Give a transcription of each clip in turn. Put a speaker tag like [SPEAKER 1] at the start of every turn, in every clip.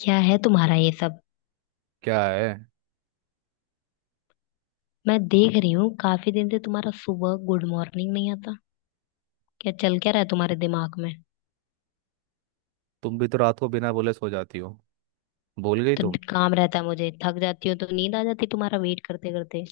[SPEAKER 1] क्या है तुम्हारा ये सब?
[SPEAKER 2] क्या है।
[SPEAKER 1] मैं देख रही हूँ, काफी दिन से तुम्हारा सुबह गुड मॉर्निंग नहीं आता। क्या चल क्या रहा है तुम्हारे दिमाग में?
[SPEAKER 2] तुम भी तो रात को बिना बोले सो जाती हो। भूल गई
[SPEAKER 1] तो
[SPEAKER 2] तुम।
[SPEAKER 1] काम रहता है, मुझे थक जाती हो तो नींद आ जाती है तुम्हारा वेट करते करते।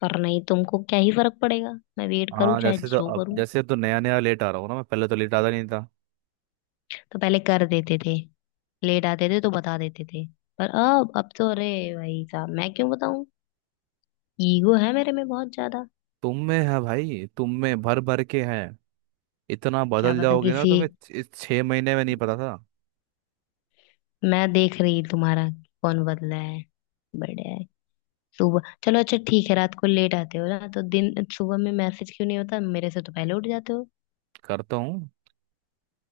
[SPEAKER 1] पर नहीं, तुमको क्या ही फर्क पड़ेगा। मैं वेट करूँ
[SPEAKER 2] हाँ
[SPEAKER 1] चाहे
[SPEAKER 2] जैसे तो
[SPEAKER 1] जो
[SPEAKER 2] अब
[SPEAKER 1] करूँ।
[SPEAKER 2] जैसे तो नया नया लेट आ रहा हूँ ना, मैं पहले तो लेट आता नहीं था।
[SPEAKER 1] तो पहले कर देते थे। लेट आते थे तो बता देते थे। पर अब तो अरे, भाई साहब मैं क्यों बताऊँ? ईगो है मेरे में बहुत ज्यादा।
[SPEAKER 2] तुम में है भाई, तुम में भर भर के है। इतना
[SPEAKER 1] क्या
[SPEAKER 2] बदल
[SPEAKER 1] पता
[SPEAKER 2] जाओगे ना,
[SPEAKER 1] किसी।
[SPEAKER 2] तुम्हें इस 6 महीने में नहीं पता था।
[SPEAKER 1] मैं देख रही तुम्हारा। कौन बदला है? बढ़िया है। सुबह चलो, अच्छा ठीक है, रात को लेट आते हो ना तो दिन सुबह में मैसेज क्यों नहीं होता? मेरे से तो पहले उठ जाते हो।
[SPEAKER 2] करता हूँ।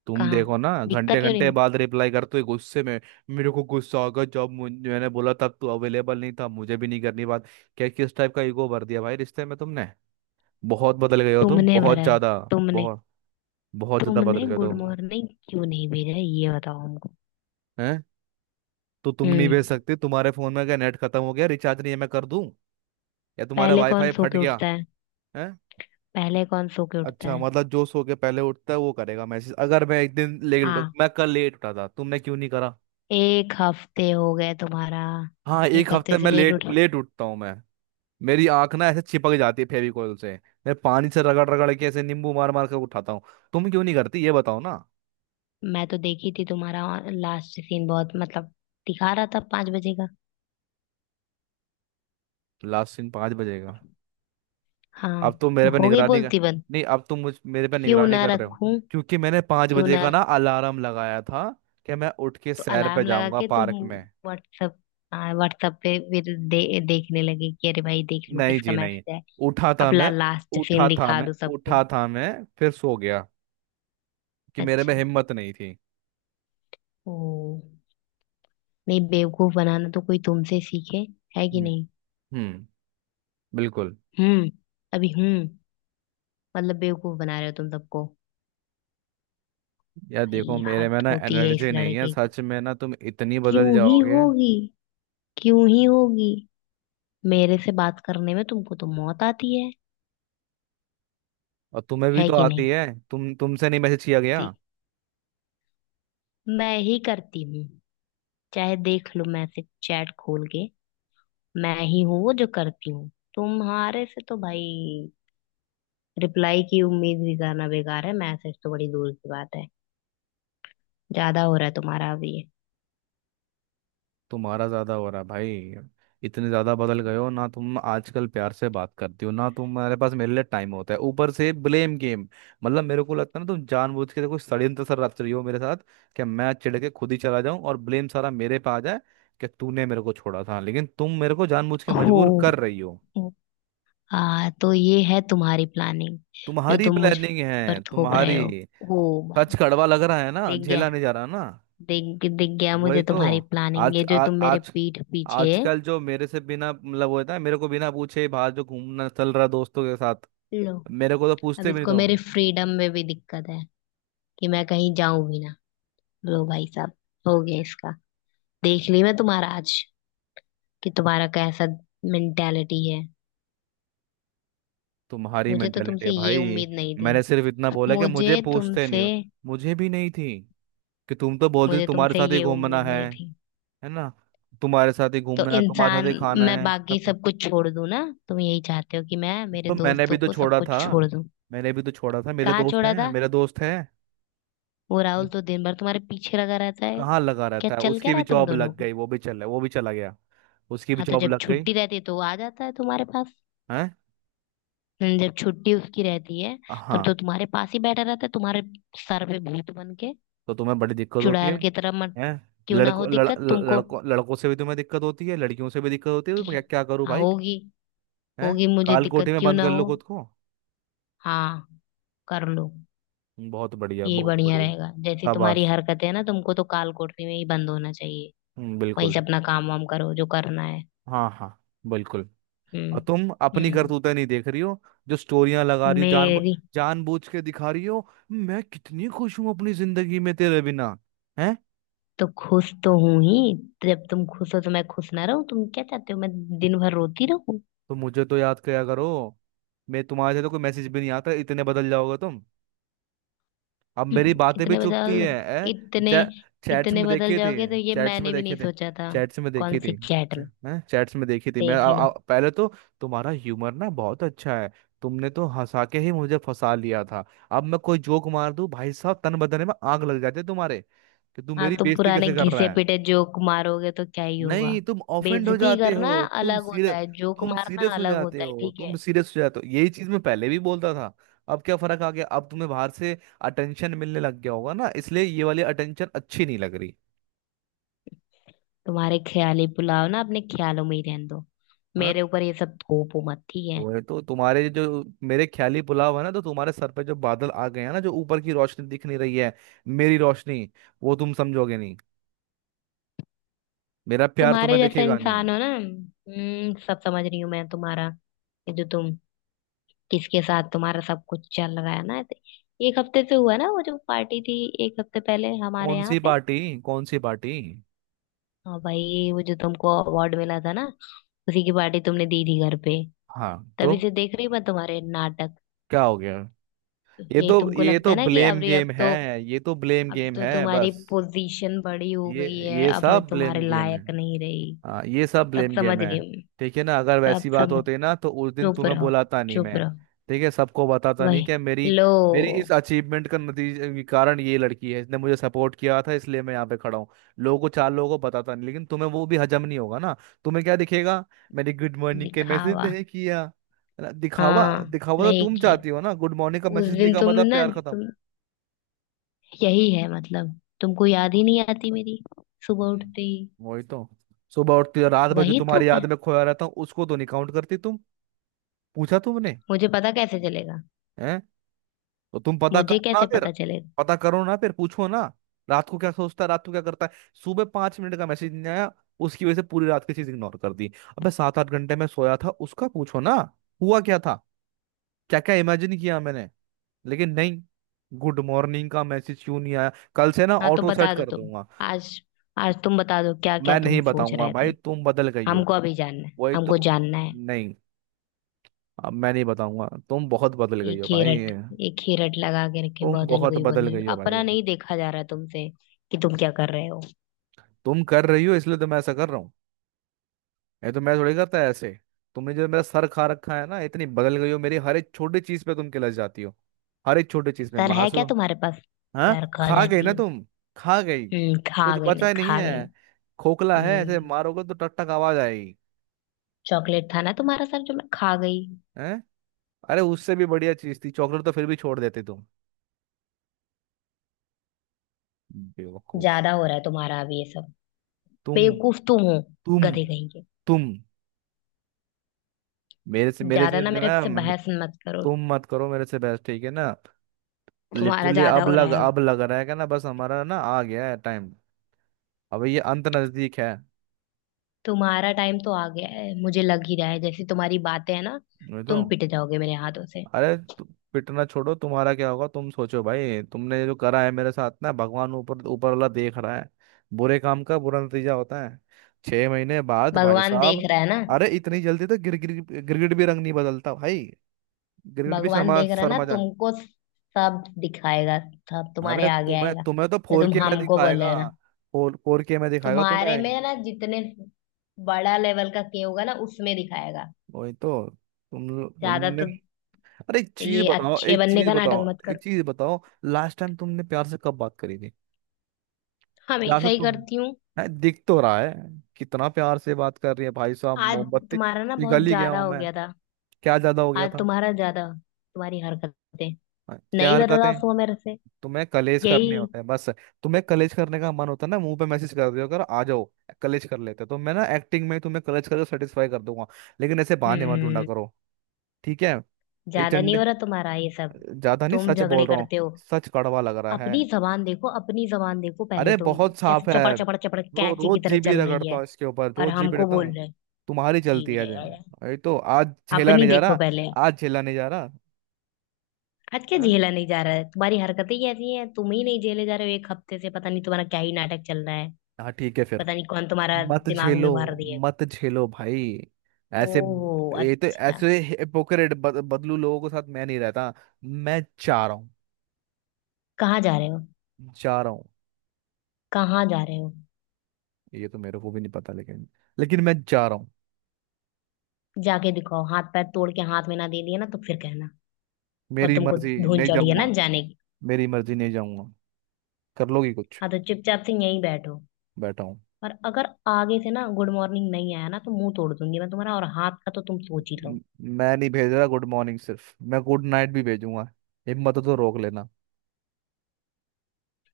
[SPEAKER 2] तुम
[SPEAKER 1] कहाँ?
[SPEAKER 2] देखो ना,
[SPEAKER 1] दिखता
[SPEAKER 2] घंटे
[SPEAKER 1] क्यों
[SPEAKER 2] घंटे
[SPEAKER 1] नहीं?
[SPEAKER 2] बाद रिप्लाई करते हो गुस्से में। मेरे को गुस्सा आ गया, जब मैंने बोला तब तू अवेलेबल नहीं था, मुझे भी नहीं करनी बात। क्या किस टाइप का ईगो भर दिया भाई रिश्ते में तुमने। बहुत बदल गए हो तुम,
[SPEAKER 1] तुमने भरा
[SPEAKER 2] बहुत
[SPEAKER 1] है,
[SPEAKER 2] ज्यादा।
[SPEAKER 1] तुमने
[SPEAKER 2] बहुत, बहुत ज्यादा
[SPEAKER 1] तुमने
[SPEAKER 2] बदल गए
[SPEAKER 1] गुड
[SPEAKER 2] तुम।
[SPEAKER 1] मॉर्निंग क्यों नहीं भेजा है, ये बताओ हमको।
[SPEAKER 2] हैं। तो तुम नहीं
[SPEAKER 1] हम्म।
[SPEAKER 2] भेज सकते? तुम्हारे फोन में क्या नेट खत्म हो गया? रिचार्ज नहीं है, मैं कर दूं? या तुम्हारा
[SPEAKER 1] पहले कौन
[SPEAKER 2] वाईफाई
[SPEAKER 1] सो
[SPEAKER 2] फट
[SPEAKER 1] के
[SPEAKER 2] गया
[SPEAKER 1] उठता है?
[SPEAKER 2] है?
[SPEAKER 1] पहले कौन सो के उठता
[SPEAKER 2] अच्छा
[SPEAKER 1] है?
[SPEAKER 2] मतलब जो सो के पहले उठता है वो करेगा मैसेज। अगर मैं 1 दिन लेट उठा,
[SPEAKER 1] हाँ,
[SPEAKER 2] मैं कल लेट उठा था, तुमने क्यों नहीं करा?
[SPEAKER 1] 1 हफ्ते हो गए तुम्हारा।
[SPEAKER 2] हाँ, एक
[SPEAKER 1] एक
[SPEAKER 2] हफ्ते
[SPEAKER 1] हफ्ते से
[SPEAKER 2] में
[SPEAKER 1] लेट
[SPEAKER 2] लेट
[SPEAKER 1] उठ।
[SPEAKER 2] लेट उठता हूँ मैं। मेरी आंख ना ऐसे चिपक जाती है फेविकोल से। मैं पानी से रगड़ रगड़ के, ऐसे नींबू मार मार कर उठाता हूँ। तुम क्यों नहीं करती ये बताओ ना।
[SPEAKER 1] मैं तो देखी थी तुम्हारा लास्ट सीन, बहुत मतलब। दिखा रहा था 5 बजे का।
[SPEAKER 2] लास्ट सीन 5 बजेगा।
[SPEAKER 1] हाँ।
[SPEAKER 2] अब तुम मेरे पे
[SPEAKER 1] हो गई
[SPEAKER 2] निगरानी कर।
[SPEAKER 1] बोलती बंद?
[SPEAKER 2] नहीं, अब तुम मुझ मेरे पे
[SPEAKER 1] क्यों
[SPEAKER 2] निगरानी
[SPEAKER 1] ना
[SPEAKER 2] कर रहे हो।
[SPEAKER 1] रखूं?
[SPEAKER 2] क्योंकि मैंने पाँच
[SPEAKER 1] क्यों
[SPEAKER 2] बजे
[SPEAKER 1] ना?
[SPEAKER 2] का ना अलार्म लगाया था कि मैं उठ के
[SPEAKER 1] तो
[SPEAKER 2] सैर पे
[SPEAKER 1] अलार्म लगा
[SPEAKER 2] जाऊंगा
[SPEAKER 1] के तुम
[SPEAKER 2] पार्क में।
[SPEAKER 1] व्हाट्सअप व्हाट्सअप पे फिर देखने लगे कि अरे भाई, देख लूं
[SPEAKER 2] नहीं
[SPEAKER 1] किसका
[SPEAKER 2] जी नहीं।
[SPEAKER 1] मैसेज है।
[SPEAKER 2] उठा था
[SPEAKER 1] अपना
[SPEAKER 2] मैं।
[SPEAKER 1] लास्ट
[SPEAKER 2] उठा
[SPEAKER 1] सीन
[SPEAKER 2] था
[SPEAKER 1] दिखा
[SPEAKER 2] मैं।
[SPEAKER 1] दो सबको।
[SPEAKER 2] उठा था मैं। फिर सो गया। कि मेरे में
[SPEAKER 1] अच्छा।
[SPEAKER 2] हिम्मत नहीं थी।
[SPEAKER 1] ओ, नहीं बेवकूफ बनाना तो कोई तुमसे सीखे। है कि
[SPEAKER 2] हम्म।
[SPEAKER 1] नहीं?
[SPEAKER 2] हम्म। बिल्कुल।
[SPEAKER 1] हम्म। अभी मतलब बेवकूफ बना रहे हो तुम सबको।
[SPEAKER 2] यार देखो,
[SPEAKER 1] भाई,
[SPEAKER 2] मेरे में
[SPEAKER 1] हद
[SPEAKER 2] ना
[SPEAKER 1] होती है इस
[SPEAKER 2] एनर्जी नहीं है
[SPEAKER 1] लड़के की।
[SPEAKER 2] सच में। ना तुम इतनी बदल
[SPEAKER 1] क्यों ही
[SPEAKER 2] जाओगे।
[SPEAKER 1] होगी? क्यों ही होगी? मेरे से बात करने में तुमको तो मौत आती है।
[SPEAKER 2] और तुम्हें भी
[SPEAKER 1] है
[SPEAKER 2] तो
[SPEAKER 1] कि
[SPEAKER 2] आती
[SPEAKER 1] नहीं?
[SPEAKER 2] है। तुमसे नहीं मैसेज किया गया।
[SPEAKER 1] दे- मैं ही करती हूँ। चाहे देख लो, मैसेज चैट खोल के मैं ही हूँ वो जो करती हूँ। तुम्हारे से तो भाई रिप्लाई की उम्मीद भी करना बेकार है, मैसेज तो बड़ी दूर की बात है। ज्यादा हो रहा है तुम्हारा अभी ये।
[SPEAKER 2] तुम्हारा ज्यादा हो रहा है भाई। इतने ज्यादा बदल गए हो ना तुम आजकल, प्यार से बात करती हो ना, तुम्हारे पास मेरे लिए टाइम होता है, ऊपर से ब्लेम गेम। मतलब मेरे को लगता है ना, तुम जानबूझ के कोई षड्यंत्र सर रच रही हो मेरे साथ, कि मैं चिढ़ के खुद ही चला जाऊं और ब्लेम सारा मेरे पे आ जाए, कि तूने मेरे को छोड़ा था। लेकिन तुम मेरे को जानबूझ के
[SPEAKER 1] हो।
[SPEAKER 2] मजबूर कर रही हो।
[SPEAKER 1] हाँ, तो ये है तुम्हारी प्लानिंग, जो
[SPEAKER 2] तुम्हारी
[SPEAKER 1] तुम मुझ
[SPEAKER 2] प्लानिंग
[SPEAKER 1] पर
[SPEAKER 2] है
[SPEAKER 1] थोप
[SPEAKER 2] तुम्हारी।
[SPEAKER 1] रहे हो। ओ भाई।
[SPEAKER 2] सच कड़वा लग रहा है ना,
[SPEAKER 1] दिख गया।
[SPEAKER 2] झेला नहीं जा रहा ना।
[SPEAKER 1] दिख दिख गया
[SPEAKER 2] वही
[SPEAKER 1] मुझे
[SPEAKER 2] तो।
[SPEAKER 1] तुम्हारी प्लानिंग,
[SPEAKER 2] आज
[SPEAKER 1] ये जो
[SPEAKER 2] आ,
[SPEAKER 1] तुम मेरे
[SPEAKER 2] आज
[SPEAKER 1] पीठ पीछे।
[SPEAKER 2] आजकल जो मेरे से बिना मतलब वो होता है, मेरे को बिना पूछे ही बाहर जो घूमना चल रहा है दोस्तों के साथ।
[SPEAKER 1] लो,
[SPEAKER 2] मेरे को तो
[SPEAKER 1] अब
[SPEAKER 2] पूछते भी नहीं
[SPEAKER 1] इसको मेरे
[SPEAKER 2] तुम।
[SPEAKER 1] फ्रीडम में भी दिक्कत है कि मैं कहीं जाऊं भी ना। लो भाई साहब, हो गया इसका। देख ली मैं तुम्हारा आज, कि तुम्हारा कैसा मेंटेलिटी है।
[SPEAKER 2] तुम्हारी
[SPEAKER 1] मुझे तो
[SPEAKER 2] मेंटेलिटी है
[SPEAKER 1] तुमसे ये
[SPEAKER 2] भाई।
[SPEAKER 1] उम्मीद नहीं थी।
[SPEAKER 2] मैंने सिर्फ इतना बोला कि मुझे
[SPEAKER 1] मुझे
[SPEAKER 2] पूछते नहीं
[SPEAKER 1] तुमसे
[SPEAKER 2] हो। मुझे भी नहीं थी, कि तुम तो बोलते थे
[SPEAKER 1] मुझे
[SPEAKER 2] तुम्हारे
[SPEAKER 1] तुमसे
[SPEAKER 2] साथ ही
[SPEAKER 1] ये
[SPEAKER 2] घूमना
[SPEAKER 1] उम्मीद
[SPEAKER 2] है
[SPEAKER 1] नहीं थी।
[SPEAKER 2] है ना? तुम्हारे साथ ही
[SPEAKER 1] तो
[SPEAKER 2] घूमना है, तुम्हारे
[SPEAKER 1] इंसान
[SPEAKER 2] साथ ही खाना
[SPEAKER 1] मैं
[SPEAKER 2] है,
[SPEAKER 1] बाकी
[SPEAKER 2] सब कुछ।
[SPEAKER 1] सब कुछ छोड़ दूं ना? तुम यही चाहते हो कि मैं मेरे
[SPEAKER 2] तो मैंने भी
[SPEAKER 1] दोस्तों
[SPEAKER 2] तो
[SPEAKER 1] को सब
[SPEAKER 2] छोड़ा था।
[SPEAKER 1] कुछ छोड़ दूं?
[SPEAKER 2] मैंने भी तो छोड़ा था, मेरे
[SPEAKER 1] कहाँ
[SPEAKER 2] दोस्त
[SPEAKER 1] छोड़ा
[SPEAKER 2] हैं,
[SPEAKER 1] था?
[SPEAKER 2] मेरे दोस्त हैं।
[SPEAKER 1] वो राहुल तो दिन भर तुम्हारे पीछे लगा रहता है।
[SPEAKER 2] कहाँ लगा
[SPEAKER 1] क्या
[SPEAKER 2] रहता है,
[SPEAKER 1] चल क्या
[SPEAKER 2] उसकी
[SPEAKER 1] रहा
[SPEAKER 2] भी
[SPEAKER 1] है तुम
[SPEAKER 2] जॉब
[SPEAKER 1] दोनों
[SPEAKER 2] लग
[SPEAKER 1] का?
[SPEAKER 2] गई, वो भी चला गया। उसकी भी
[SPEAKER 1] हाँ, तो
[SPEAKER 2] जॉब
[SPEAKER 1] जब
[SPEAKER 2] लग गई
[SPEAKER 1] छुट्टी रहती है तो वो आ जाता है तुम्हारे पास।
[SPEAKER 2] है।
[SPEAKER 1] जब छुट्टी उसकी रहती है तब
[SPEAKER 2] हाँ।
[SPEAKER 1] तो तुम्हारे पास ही बैठा रहता है, तुम्हारे सर पे भूत बन के।
[SPEAKER 2] तो तुम्हें बड़ी दिक्कत होती
[SPEAKER 1] चुड़ैल
[SPEAKER 2] है।
[SPEAKER 1] की तरह मत।
[SPEAKER 2] हैं।
[SPEAKER 1] क्यों ना हो
[SPEAKER 2] लड़कों लड़,
[SPEAKER 1] दिक्कत
[SPEAKER 2] लड़-
[SPEAKER 1] तुमको?
[SPEAKER 2] लड़कों लड़कों से भी तुम्हें दिक्कत होती है, लड़कियों से भी दिक्कत होती है, तो
[SPEAKER 1] कि-
[SPEAKER 2] क्या करूँ
[SPEAKER 1] हाँ,
[SPEAKER 2] भाई।
[SPEAKER 1] होगी।
[SPEAKER 2] हैं।
[SPEAKER 1] होगी, मुझे
[SPEAKER 2] काल कोठे
[SPEAKER 1] दिक्कत
[SPEAKER 2] में
[SPEAKER 1] क्यों
[SPEAKER 2] बंद
[SPEAKER 1] ना
[SPEAKER 2] कर
[SPEAKER 1] हो?
[SPEAKER 2] लो खुद को।
[SPEAKER 1] हाँ, कर लो।
[SPEAKER 2] बहुत बढ़िया,
[SPEAKER 1] यही
[SPEAKER 2] बहुत
[SPEAKER 1] बढ़िया
[SPEAKER 2] बढ़िया।
[SPEAKER 1] रहेगा, जैसी तुम्हारी
[SPEAKER 2] शाबाश।
[SPEAKER 1] हरकत है ना तुमको तो काल कोठरी में ही बंद होना चाहिए। वहीं
[SPEAKER 2] बिल्कुल।
[SPEAKER 1] से अपना काम वाम करो, जो करना है।
[SPEAKER 2] हाँ हाँ, बिल्कुल। और
[SPEAKER 1] हम्म।
[SPEAKER 2] तुम अपनी
[SPEAKER 1] हम्म।
[SPEAKER 2] करतूतें नहीं देख रही हो। जो स्टोरियां लगा रही हो,
[SPEAKER 1] मेरी।
[SPEAKER 2] जानबूझ के दिखा रही हो। मैं कितनी खुश हूँ अपनी जिंदगी में तेरे बिना। हैं।
[SPEAKER 1] तो खुश तो हूं ही। जब तुम खुश हो तो मैं खुश ना रहूं? तुम क्या चाहते हो, मैं दिन भर रोती रहूं?
[SPEAKER 2] तो मुझे तो याद किया करो। मैं, तुम्हारे से तो कोई मैसेज भी नहीं आता, इतने बदल जाओगे तुम। अब मेरी बातें भी
[SPEAKER 1] इतने
[SPEAKER 2] चुपती
[SPEAKER 1] बदल
[SPEAKER 2] है,
[SPEAKER 1] इतने
[SPEAKER 2] है? चैट्स
[SPEAKER 1] इतने
[SPEAKER 2] में
[SPEAKER 1] बदल
[SPEAKER 2] देखी थी।
[SPEAKER 1] जाओगे तो ये
[SPEAKER 2] चैट्स में
[SPEAKER 1] मैंने भी
[SPEAKER 2] देखे
[SPEAKER 1] नहीं
[SPEAKER 2] थे।
[SPEAKER 1] सोचा था।
[SPEAKER 2] चैट्स में देखी
[SPEAKER 1] कौन
[SPEAKER 2] थी।
[SPEAKER 1] सी चैट में?
[SPEAKER 2] हैं, चैट्स में देखी थी मैं। आ,
[SPEAKER 1] देख लो।
[SPEAKER 2] आ, पहले तो तुम्हारा ह्यूमर ना बहुत अच्छा है। तुमने तो हंसा के ही मुझे फंसा लिया था। अब मैं कोई जोक मार दूं, भाई साहब तन बदन में आग लग जाती है तुम्हारे, कि तू
[SPEAKER 1] हाँ,
[SPEAKER 2] मेरी
[SPEAKER 1] तो
[SPEAKER 2] बेइज्जती
[SPEAKER 1] पुराने
[SPEAKER 2] कैसे कर
[SPEAKER 1] घिसे
[SPEAKER 2] रहा।
[SPEAKER 1] पिटे जोक मारोगे तो क्या ही होगा?
[SPEAKER 2] नहीं, तुम ऑफेंड हो
[SPEAKER 1] बेइज्जती
[SPEAKER 2] जाते
[SPEAKER 1] करना
[SPEAKER 2] हो,
[SPEAKER 1] अलग होता है, जोक
[SPEAKER 2] तुम
[SPEAKER 1] मारना
[SPEAKER 2] सीरियस हो
[SPEAKER 1] अलग
[SPEAKER 2] जाते
[SPEAKER 1] होता है,
[SPEAKER 2] हो,
[SPEAKER 1] ठीक
[SPEAKER 2] तुम
[SPEAKER 1] है?
[SPEAKER 2] सीरियस हो जाते हो, यही चीज मैं पहले भी बोलता था। अब क्या फर्क आ गया, अब तुम्हें बाहर से अटेंशन मिलने लग गया होगा ना, इसलिए ये वाली अटेंशन अच्छी नहीं लग रही।
[SPEAKER 1] तुम्हारे ख्याली पुलाव ना अपने ख्यालों में ही रहने दो।
[SPEAKER 2] हाँ।
[SPEAKER 1] मेरे ऊपर ये सब थोपो मत, ठीक है?
[SPEAKER 2] वो तो तुम्हारे जो, मेरे ख्याली पुलाव है ना, तो तुम्हारे सर पे जो बादल आ गए हैं ना, जो ऊपर की रोशनी दिख नहीं रही है, मेरी रोशनी, वो तुम समझोगे नहीं। मेरा प्यार
[SPEAKER 1] तुम्हारे
[SPEAKER 2] तुम्हें
[SPEAKER 1] जैसा
[SPEAKER 2] दिखेगा
[SPEAKER 1] इंसान
[SPEAKER 2] नहीं।
[SPEAKER 1] हो ना, सब समझ रही हूँ मैं तुम्हारा। ये जो तुम किसके साथ तुम्हारा सब कुछ चल रहा है ना ऐसे? 1 हफ्ते से हुआ है ना वो जो पार्टी थी, 1 हफ्ते पहले हमारे
[SPEAKER 2] कौन
[SPEAKER 1] यहाँ
[SPEAKER 2] सी
[SPEAKER 1] पे।
[SPEAKER 2] पार्टी? कौन सी पार्टी?
[SPEAKER 1] हाँ भाई, वो जो तुमको अवार्ड मिला था ना, उसी की पार्टी तुमने दी थी घर पे।
[SPEAKER 2] हाँ तो
[SPEAKER 1] तभी से देख रही मैं तुम्हारे नाटक।
[SPEAKER 2] क्या हो गया?
[SPEAKER 1] तो
[SPEAKER 2] ये
[SPEAKER 1] यही
[SPEAKER 2] तो
[SPEAKER 1] तुमको
[SPEAKER 2] ये
[SPEAKER 1] लगता
[SPEAKER 2] तो
[SPEAKER 1] है ना कि
[SPEAKER 2] ब्लेम
[SPEAKER 1] अरे,
[SPEAKER 2] गेम
[SPEAKER 1] अब
[SPEAKER 2] है।
[SPEAKER 1] तो
[SPEAKER 2] ये तो ब्लेम
[SPEAKER 1] अब
[SPEAKER 2] गेम
[SPEAKER 1] तो
[SPEAKER 2] है
[SPEAKER 1] तुम्हारी
[SPEAKER 2] बस।
[SPEAKER 1] पोजीशन बड़ी हो
[SPEAKER 2] ये
[SPEAKER 1] गई है,
[SPEAKER 2] ये
[SPEAKER 1] अब मैं
[SPEAKER 2] सब
[SPEAKER 1] तुम्हारे
[SPEAKER 2] ब्लेम गेम है।
[SPEAKER 1] लायक नहीं रही।
[SPEAKER 2] हाँ ये सब
[SPEAKER 1] सब
[SPEAKER 2] ब्लेम
[SPEAKER 1] समझ
[SPEAKER 2] गेम है।
[SPEAKER 1] रही हूँ मैं।
[SPEAKER 2] ठीक है ना, अगर
[SPEAKER 1] सब
[SPEAKER 2] वैसी बात
[SPEAKER 1] समझ
[SPEAKER 2] होती ना, तो उस दिन
[SPEAKER 1] चुप
[SPEAKER 2] तुम्हें
[SPEAKER 1] रहो।
[SPEAKER 2] बुलाता नहीं
[SPEAKER 1] चुप
[SPEAKER 2] मैं।
[SPEAKER 1] रहो।
[SPEAKER 2] ठीक है, सबको बताता नहीं
[SPEAKER 1] वही।
[SPEAKER 2] कि मेरी
[SPEAKER 1] लो।
[SPEAKER 2] मेरी इस अचीवमेंट का नतीजे कारण ये लड़की है, इसने मुझे सपोर्ट किया था इसलिए मैं यहाँ पे खड़ा हूँ। लोगों को चार लोगों को बताता नहीं, लेकिन तुम्हें वो भी हजम नहीं होगा ना। तुम्हें क्या दिखेगा। मैंने गुड मॉर्निंग के मैसेज
[SPEAKER 1] दिखावा।
[SPEAKER 2] नहीं किया है ना? दिखावा,
[SPEAKER 1] हाँ,
[SPEAKER 2] दिखावा तो
[SPEAKER 1] नहीं
[SPEAKER 2] तुम
[SPEAKER 1] किया।
[SPEAKER 2] चाहती हो ना, गुड मॉर्निंग का
[SPEAKER 1] उस
[SPEAKER 2] मैसेज नहीं
[SPEAKER 1] दिन
[SPEAKER 2] का
[SPEAKER 1] तुम
[SPEAKER 2] मतलब
[SPEAKER 1] ना,
[SPEAKER 2] प्यार खत्म।
[SPEAKER 1] तुम यही है मतलब तुमको याद ही नहीं आती मेरी, सुबह उठते ही।
[SPEAKER 2] वही तो, सुबह उठती हो, रात भर जो
[SPEAKER 1] वही तो
[SPEAKER 2] तुम्हारी
[SPEAKER 1] क्या?
[SPEAKER 2] याद में खोया रहता हूँ उसको तो नहीं काउंट करती तुम। पूछा तुमने?
[SPEAKER 1] मुझे पता कैसे चलेगा?
[SPEAKER 2] हैं? तो तुम पता
[SPEAKER 1] मुझे
[SPEAKER 2] करो ना
[SPEAKER 1] कैसे
[SPEAKER 2] फिर।
[SPEAKER 1] पता चलेगा?
[SPEAKER 2] पता करो ना फिर, पूछो ना। रात को क्या सोचता है, रात को क्या करता है। सुबह 5 मिनट का मैसेज नहीं आया, उसकी वजह से पूरी रात की चीज इग्नोर कर दी। अबे 7 8 घंटे में सोया था, उसका पूछो ना। हुआ क्या था, क्या क्या इमेजिन किया मैंने। लेकिन नहीं। गुड मॉर्निंग का मैसेज क्यों नहीं आया, कल से ना
[SPEAKER 1] हाँ, तो
[SPEAKER 2] ऑटो सेट
[SPEAKER 1] बता दो
[SPEAKER 2] कर
[SPEAKER 1] तुम।
[SPEAKER 2] दूंगा।
[SPEAKER 1] आज, आज तुम बता दो क्या क्या
[SPEAKER 2] मैं
[SPEAKER 1] तुम
[SPEAKER 2] नहीं
[SPEAKER 1] सोच
[SPEAKER 2] बताऊंगा
[SPEAKER 1] रहे
[SPEAKER 2] भाई,
[SPEAKER 1] थे।
[SPEAKER 2] तुम बदल गई हो।
[SPEAKER 1] हमको अभी जानना है,
[SPEAKER 2] वही
[SPEAKER 1] हमको
[SPEAKER 2] तो।
[SPEAKER 1] जानना है।
[SPEAKER 2] नहीं, अब मैं नहीं बताऊंगा, तुम बहुत बदल गई हो
[SPEAKER 1] एक ही
[SPEAKER 2] भाई।
[SPEAKER 1] रट एक ही रट लगा के रखे,
[SPEAKER 2] तुम
[SPEAKER 1] बदल
[SPEAKER 2] बहुत
[SPEAKER 1] गई
[SPEAKER 2] बदल
[SPEAKER 1] बदल गई,
[SPEAKER 2] गई हो भाई।
[SPEAKER 1] अपना नहीं देखा जा रहा तुमसे कि तुम क्या कर रहे हो?
[SPEAKER 2] तुम कर रही हो, इसलिए तो मैं ऐसा कर रहा हूँ। ये तो मैं थोड़ी करता है ऐसे। तुमने जो मेरा सर खा रखा है ना, इतनी बदल गई हो, मेरी हर एक छोटी चीज पे तुम किलस जाती हो। हर एक छोटी चीज में
[SPEAKER 1] सर है
[SPEAKER 2] महासु
[SPEAKER 1] क्या तुम्हारे पास?
[SPEAKER 2] हाँ।
[SPEAKER 1] सर खा
[SPEAKER 2] खा गई
[SPEAKER 1] जाती
[SPEAKER 2] ना
[SPEAKER 1] हूँ?
[SPEAKER 2] तुम। खा गई,
[SPEAKER 1] हम्म,
[SPEAKER 2] कुछ
[SPEAKER 1] खा गई ना,
[SPEAKER 2] बचा ही नहीं
[SPEAKER 1] खा गई।
[SPEAKER 2] है। खोखला है, ऐसे
[SPEAKER 1] हम्म,
[SPEAKER 2] मारोगे तो टक टक आवाज आएगी।
[SPEAKER 1] चॉकलेट था ना तुम्हारा सर जो मैं खा गई?
[SPEAKER 2] हैं। अरे, उससे भी बढ़िया चीज थी, चॉकलेट तो फिर भी छोड़ देते तुम। बेवकूफ।
[SPEAKER 1] ज्यादा हो रहा है तुम्हारा अभी ये सब।
[SPEAKER 2] तुम
[SPEAKER 1] बेवकूफ तुम हो,
[SPEAKER 2] तुम
[SPEAKER 1] गधे कहीं के।
[SPEAKER 2] तुम मेरे से मेरे
[SPEAKER 1] ज्यादा
[SPEAKER 2] से
[SPEAKER 1] ना
[SPEAKER 2] जो
[SPEAKER 1] मेरे
[SPEAKER 2] है
[SPEAKER 1] से बहस मत करो।
[SPEAKER 2] तुम मत करो मेरे से बहस, ठीक है ना।
[SPEAKER 1] तुम्हारा
[SPEAKER 2] लिटरली,
[SPEAKER 1] ज्यादा
[SPEAKER 2] अब
[SPEAKER 1] हो रहा
[SPEAKER 2] लग
[SPEAKER 1] है अब।
[SPEAKER 2] अब लग रहा है कि ना, बस हमारा ना आ गया है टाइम। अब ये अंत नजदीक है।
[SPEAKER 1] तुम्हारा टाइम तो आ गया है, मुझे लग ही रहा है जैसे तुम्हारी बातें हैं ना,
[SPEAKER 2] नहीं तो।
[SPEAKER 1] तुम पिट जाओगे मेरे हाथों से।
[SPEAKER 2] अरे पिटना छोड़ो, तुम्हारा क्या होगा तुम सोचो भाई, तुमने जो करा है मेरे साथ ना, भगवान, ऊपर ऊपर वाला देख रहा है। बुरे काम का बुरा नतीजा होता है। 6 महीने बाद, भाई
[SPEAKER 1] भगवान
[SPEAKER 2] साहब।
[SPEAKER 1] देख रहा है ना।
[SPEAKER 2] अरे इतनी जल्दी तो गिर गिर गिरगिट भी रंग नहीं बदलता भाई। गिरगिट भी
[SPEAKER 1] भगवान
[SPEAKER 2] शर्मा,
[SPEAKER 1] देख रहा है ना
[SPEAKER 2] शर्मा।
[SPEAKER 1] तुमको। सब दिखाएगा, सब तुम्हारे
[SPEAKER 2] अरे
[SPEAKER 1] आगे
[SPEAKER 2] तुम्हें
[SPEAKER 1] आएगा
[SPEAKER 2] तुम्हें तो
[SPEAKER 1] तो
[SPEAKER 2] फोर
[SPEAKER 1] तुम
[SPEAKER 2] के में
[SPEAKER 1] हमको बोल रहे
[SPEAKER 2] दिखाएगा।
[SPEAKER 1] हो ना?
[SPEAKER 2] फोर फोर के में दिखाएगा तुम्हें।
[SPEAKER 1] तुम्हारे में ना जितने बड़ा लेवल का के होगा ना उसमें दिखाएगा।
[SPEAKER 2] वही तो। तुम
[SPEAKER 1] ज्यादा
[SPEAKER 2] तुमने
[SPEAKER 1] तो
[SPEAKER 2] अरे एक चीज
[SPEAKER 1] ये
[SPEAKER 2] बताओ,
[SPEAKER 1] अच्छे
[SPEAKER 2] एक
[SPEAKER 1] बनने
[SPEAKER 2] चीज
[SPEAKER 1] का नाटक
[SPEAKER 2] बताओ,
[SPEAKER 1] मत करो।
[SPEAKER 2] एक चीज बताओ। लास्ट टाइम तुमने प्यार से कब बात करी थी? प्यार से
[SPEAKER 1] हमेशा ही
[SPEAKER 2] तुम।
[SPEAKER 1] करती हूँ।
[SPEAKER 2] है, दिख तो रहा है, कितना प्यार से बात कर रही है भाई साहब,
[SPEAKER 1] आज
[SPEAKER 2] मोमबत्ती
[SPEAKER 1] तुम्हारा ना बहुत
[SPEAKER 2] पिघल ही गया
[SPEAKER 1] ज्यादा
[SPEAKER 2] हूं
[SPEAKER 1] हो
[SPEAKER 2] मैं।
[SPEAKER 1] गया था।
[SPEAKER 2] क्या ज्यादा हो गया
[SPEAKER 1] आज
[SPEAKER 2] था।
[SPEAKER 1] तुम्हारा ज्यादा तुम्हारी हरकतें
[SPEAKER 2] हाँ, क्या
[SPEAKER 1] नहीं
[SPEAKER 2] हरकतें।
[SPEAKER 1] बर्दाश्त हुआ मेरे से।
[SPEAKER 2] तुम्हें कलेज करने
[SPEAKER 1] यही।
[SPEAKER 2] होते हैं बस। तुम्हें कलेज करने का मन होता है ना, मुंह पे मैसेज कर दियो, कर आ जाओ। कलेज कर लेते हैं तो मैं ना एक्टिंग में तुम्हें कलेज करके सेटिस्फाई कर दूंगा। लेकिन ऐसे बहाने मत ढूंढा
[SPEAKER 1] हम्म
[SPEAKER 2] करो। ठीक है। ये
[SPEAKER 1] ज्यादा नहीं
[SPEAKER 2] चंडे।
[SPEAKER 1] हो रहा तुम्हारा ये सब?
[SPEAKER 2] ज्यादा नहीं,
[SPEAKER 1] तुम
[SPEAKER 2] सच बोल
[SPEAKER 1] झगड़े
[SPEAKER 2] रहा हूँ।
[SPEAKER 1] करते हो।
[SPEAKER 2] सच कड़वा लग रहा है।
[SPEAKER 1] अपनी जबान देखो, अपनी जबान देखो पहले
[SPEAKER 2] अरे
[SPEAKER 1] तुम।
[SPEAKER 2] बहुत
[SPEAKER 1] कैसे
[SPEAKER 2] साफ है,
[SPEAKER 1] चपड़ चपड़ चपड़ कैंची की
[SPEAKER 2] रोज
[SPEAKER 1] तरह
[SPEAKER 2] GB
[SPEAKER 1] चल रही
[SPEAKER 2] रगड़ता
[SPEAKER 1] है,
[SPEAKER 2] हूँ इसके ऊपर,
[SPEAKER 1] और
[SPEAKER 2] रोज GB
[SPEAKER 1] हमको
[SPEAKER 2] रहता
[SPEAKER 1] बोल
[SPEAKER 2] हूँ।
[SPEAKER 1] रहे?
[SPEAKER 2] तुम्हारी
[SPEAKER 1] जी
[SPEAKER 2] चलती
[SPEAKER 1] भी
[SPEAKER 2] है जय।
[SPEAKER 1] रहेगा।
[SPEAKER 2] वही तो, आज झेला
[SPEAKER 1] अपनी
[SPEAKER 2] नहीं जा
[SPEAKER 1] देखो
[SPEAKER 2] रहा।
[SPEAKER 1] पहले।
[SPEAKER 2] आज झेला नहीं जा रहा।
[SPEAKER 1] आज क्या
[SPEAKER 2] हैं?
[SPEAKER 1] झेला नहीं जा रहा है? तुम्हारी हरकतें ही ऐसी हैं, तुम ही नहीं झेले जा रहे हो, 1 हफ्ते से पता नहीं तुम्हारा क्या ही नाटक चल रहा है।
[SPEAKER 2] हाँ ठीक है फिर।
[SPEAKER 1] पता नहीं कौन तुम्हारा
[SPEAKER 2] मत
[SPEAKER 1] दिमाग
[SPEAKER 2] झेलो।
[SPEAKER 1] में भर दिए।
[SPEAKER 2] मत झेलो भाई। ऐसे,
[SPEAKER 1] ओह
[SPEAKER 2] ये तो
[SPEAKER 1] अच्छा।
[SPEAKER 2] ऐसे हिपोक्रेट बदलू लोगों के साथ मैं नहीं रहता। मैं जा रहा हूँ।
[SPEAKER 1] कहाँ जा रहे हो?
[SPEAKER 2] जा रहा हूँ।
[SPEAKER 1] कहाँ जा रहे हो?
[SPEAKER 2] ये तो मेरे को भी नहीं पता, लेकिन लेकिन मैं जा रहा हूँ।
[SPEAKER 1] जाके दिखाओ, हाथ पैर तोड़ के हाथ में ना दे दिए ना तो फिर कहना। और
[SPEAKER 2] मेरी
[SPEAKER 1] तुमको
[SPEAKER 2] मर्जी,
[SPEAKER 1] धुन
[SPEAKER 2] नहीं
[SPEAKER 1] चढ़ी है ना
[SPEAKER 2] जाऊंगा।
[SPEAKER 1] जाने की।
[SPEAKER 2] मेरी मर्जी, नहीं जाऊंगा। कर लोगी कुछ?
[SPEAKER 1] हाँ, तो चुपचाप से यहीं बैठो।
[SPEAKER 2] बैठा हूँ।
[SPEAKER 1] और अगर आगे से ना गुड मॉर्निंग नहीं आया ना तो मुंह तोड़ दूंगी मैं तुम्हारा, और हाथ का तो तुम सोच ही लो।
[SPEAKER 2] म- मैं नहीं भेज रहा गुड मॉर्निंग, सिर्फ, मैं गुड नाइट भी भेजूंगा। हिम्मत हो तो रोक लेना।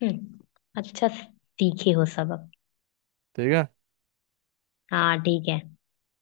[SPEAKER 1] हम्म। अच्छा, सीखे हो सबक?
[SPEAKER 2] ठीक है।
[SPEAKER 1] हाँ, ठीक है।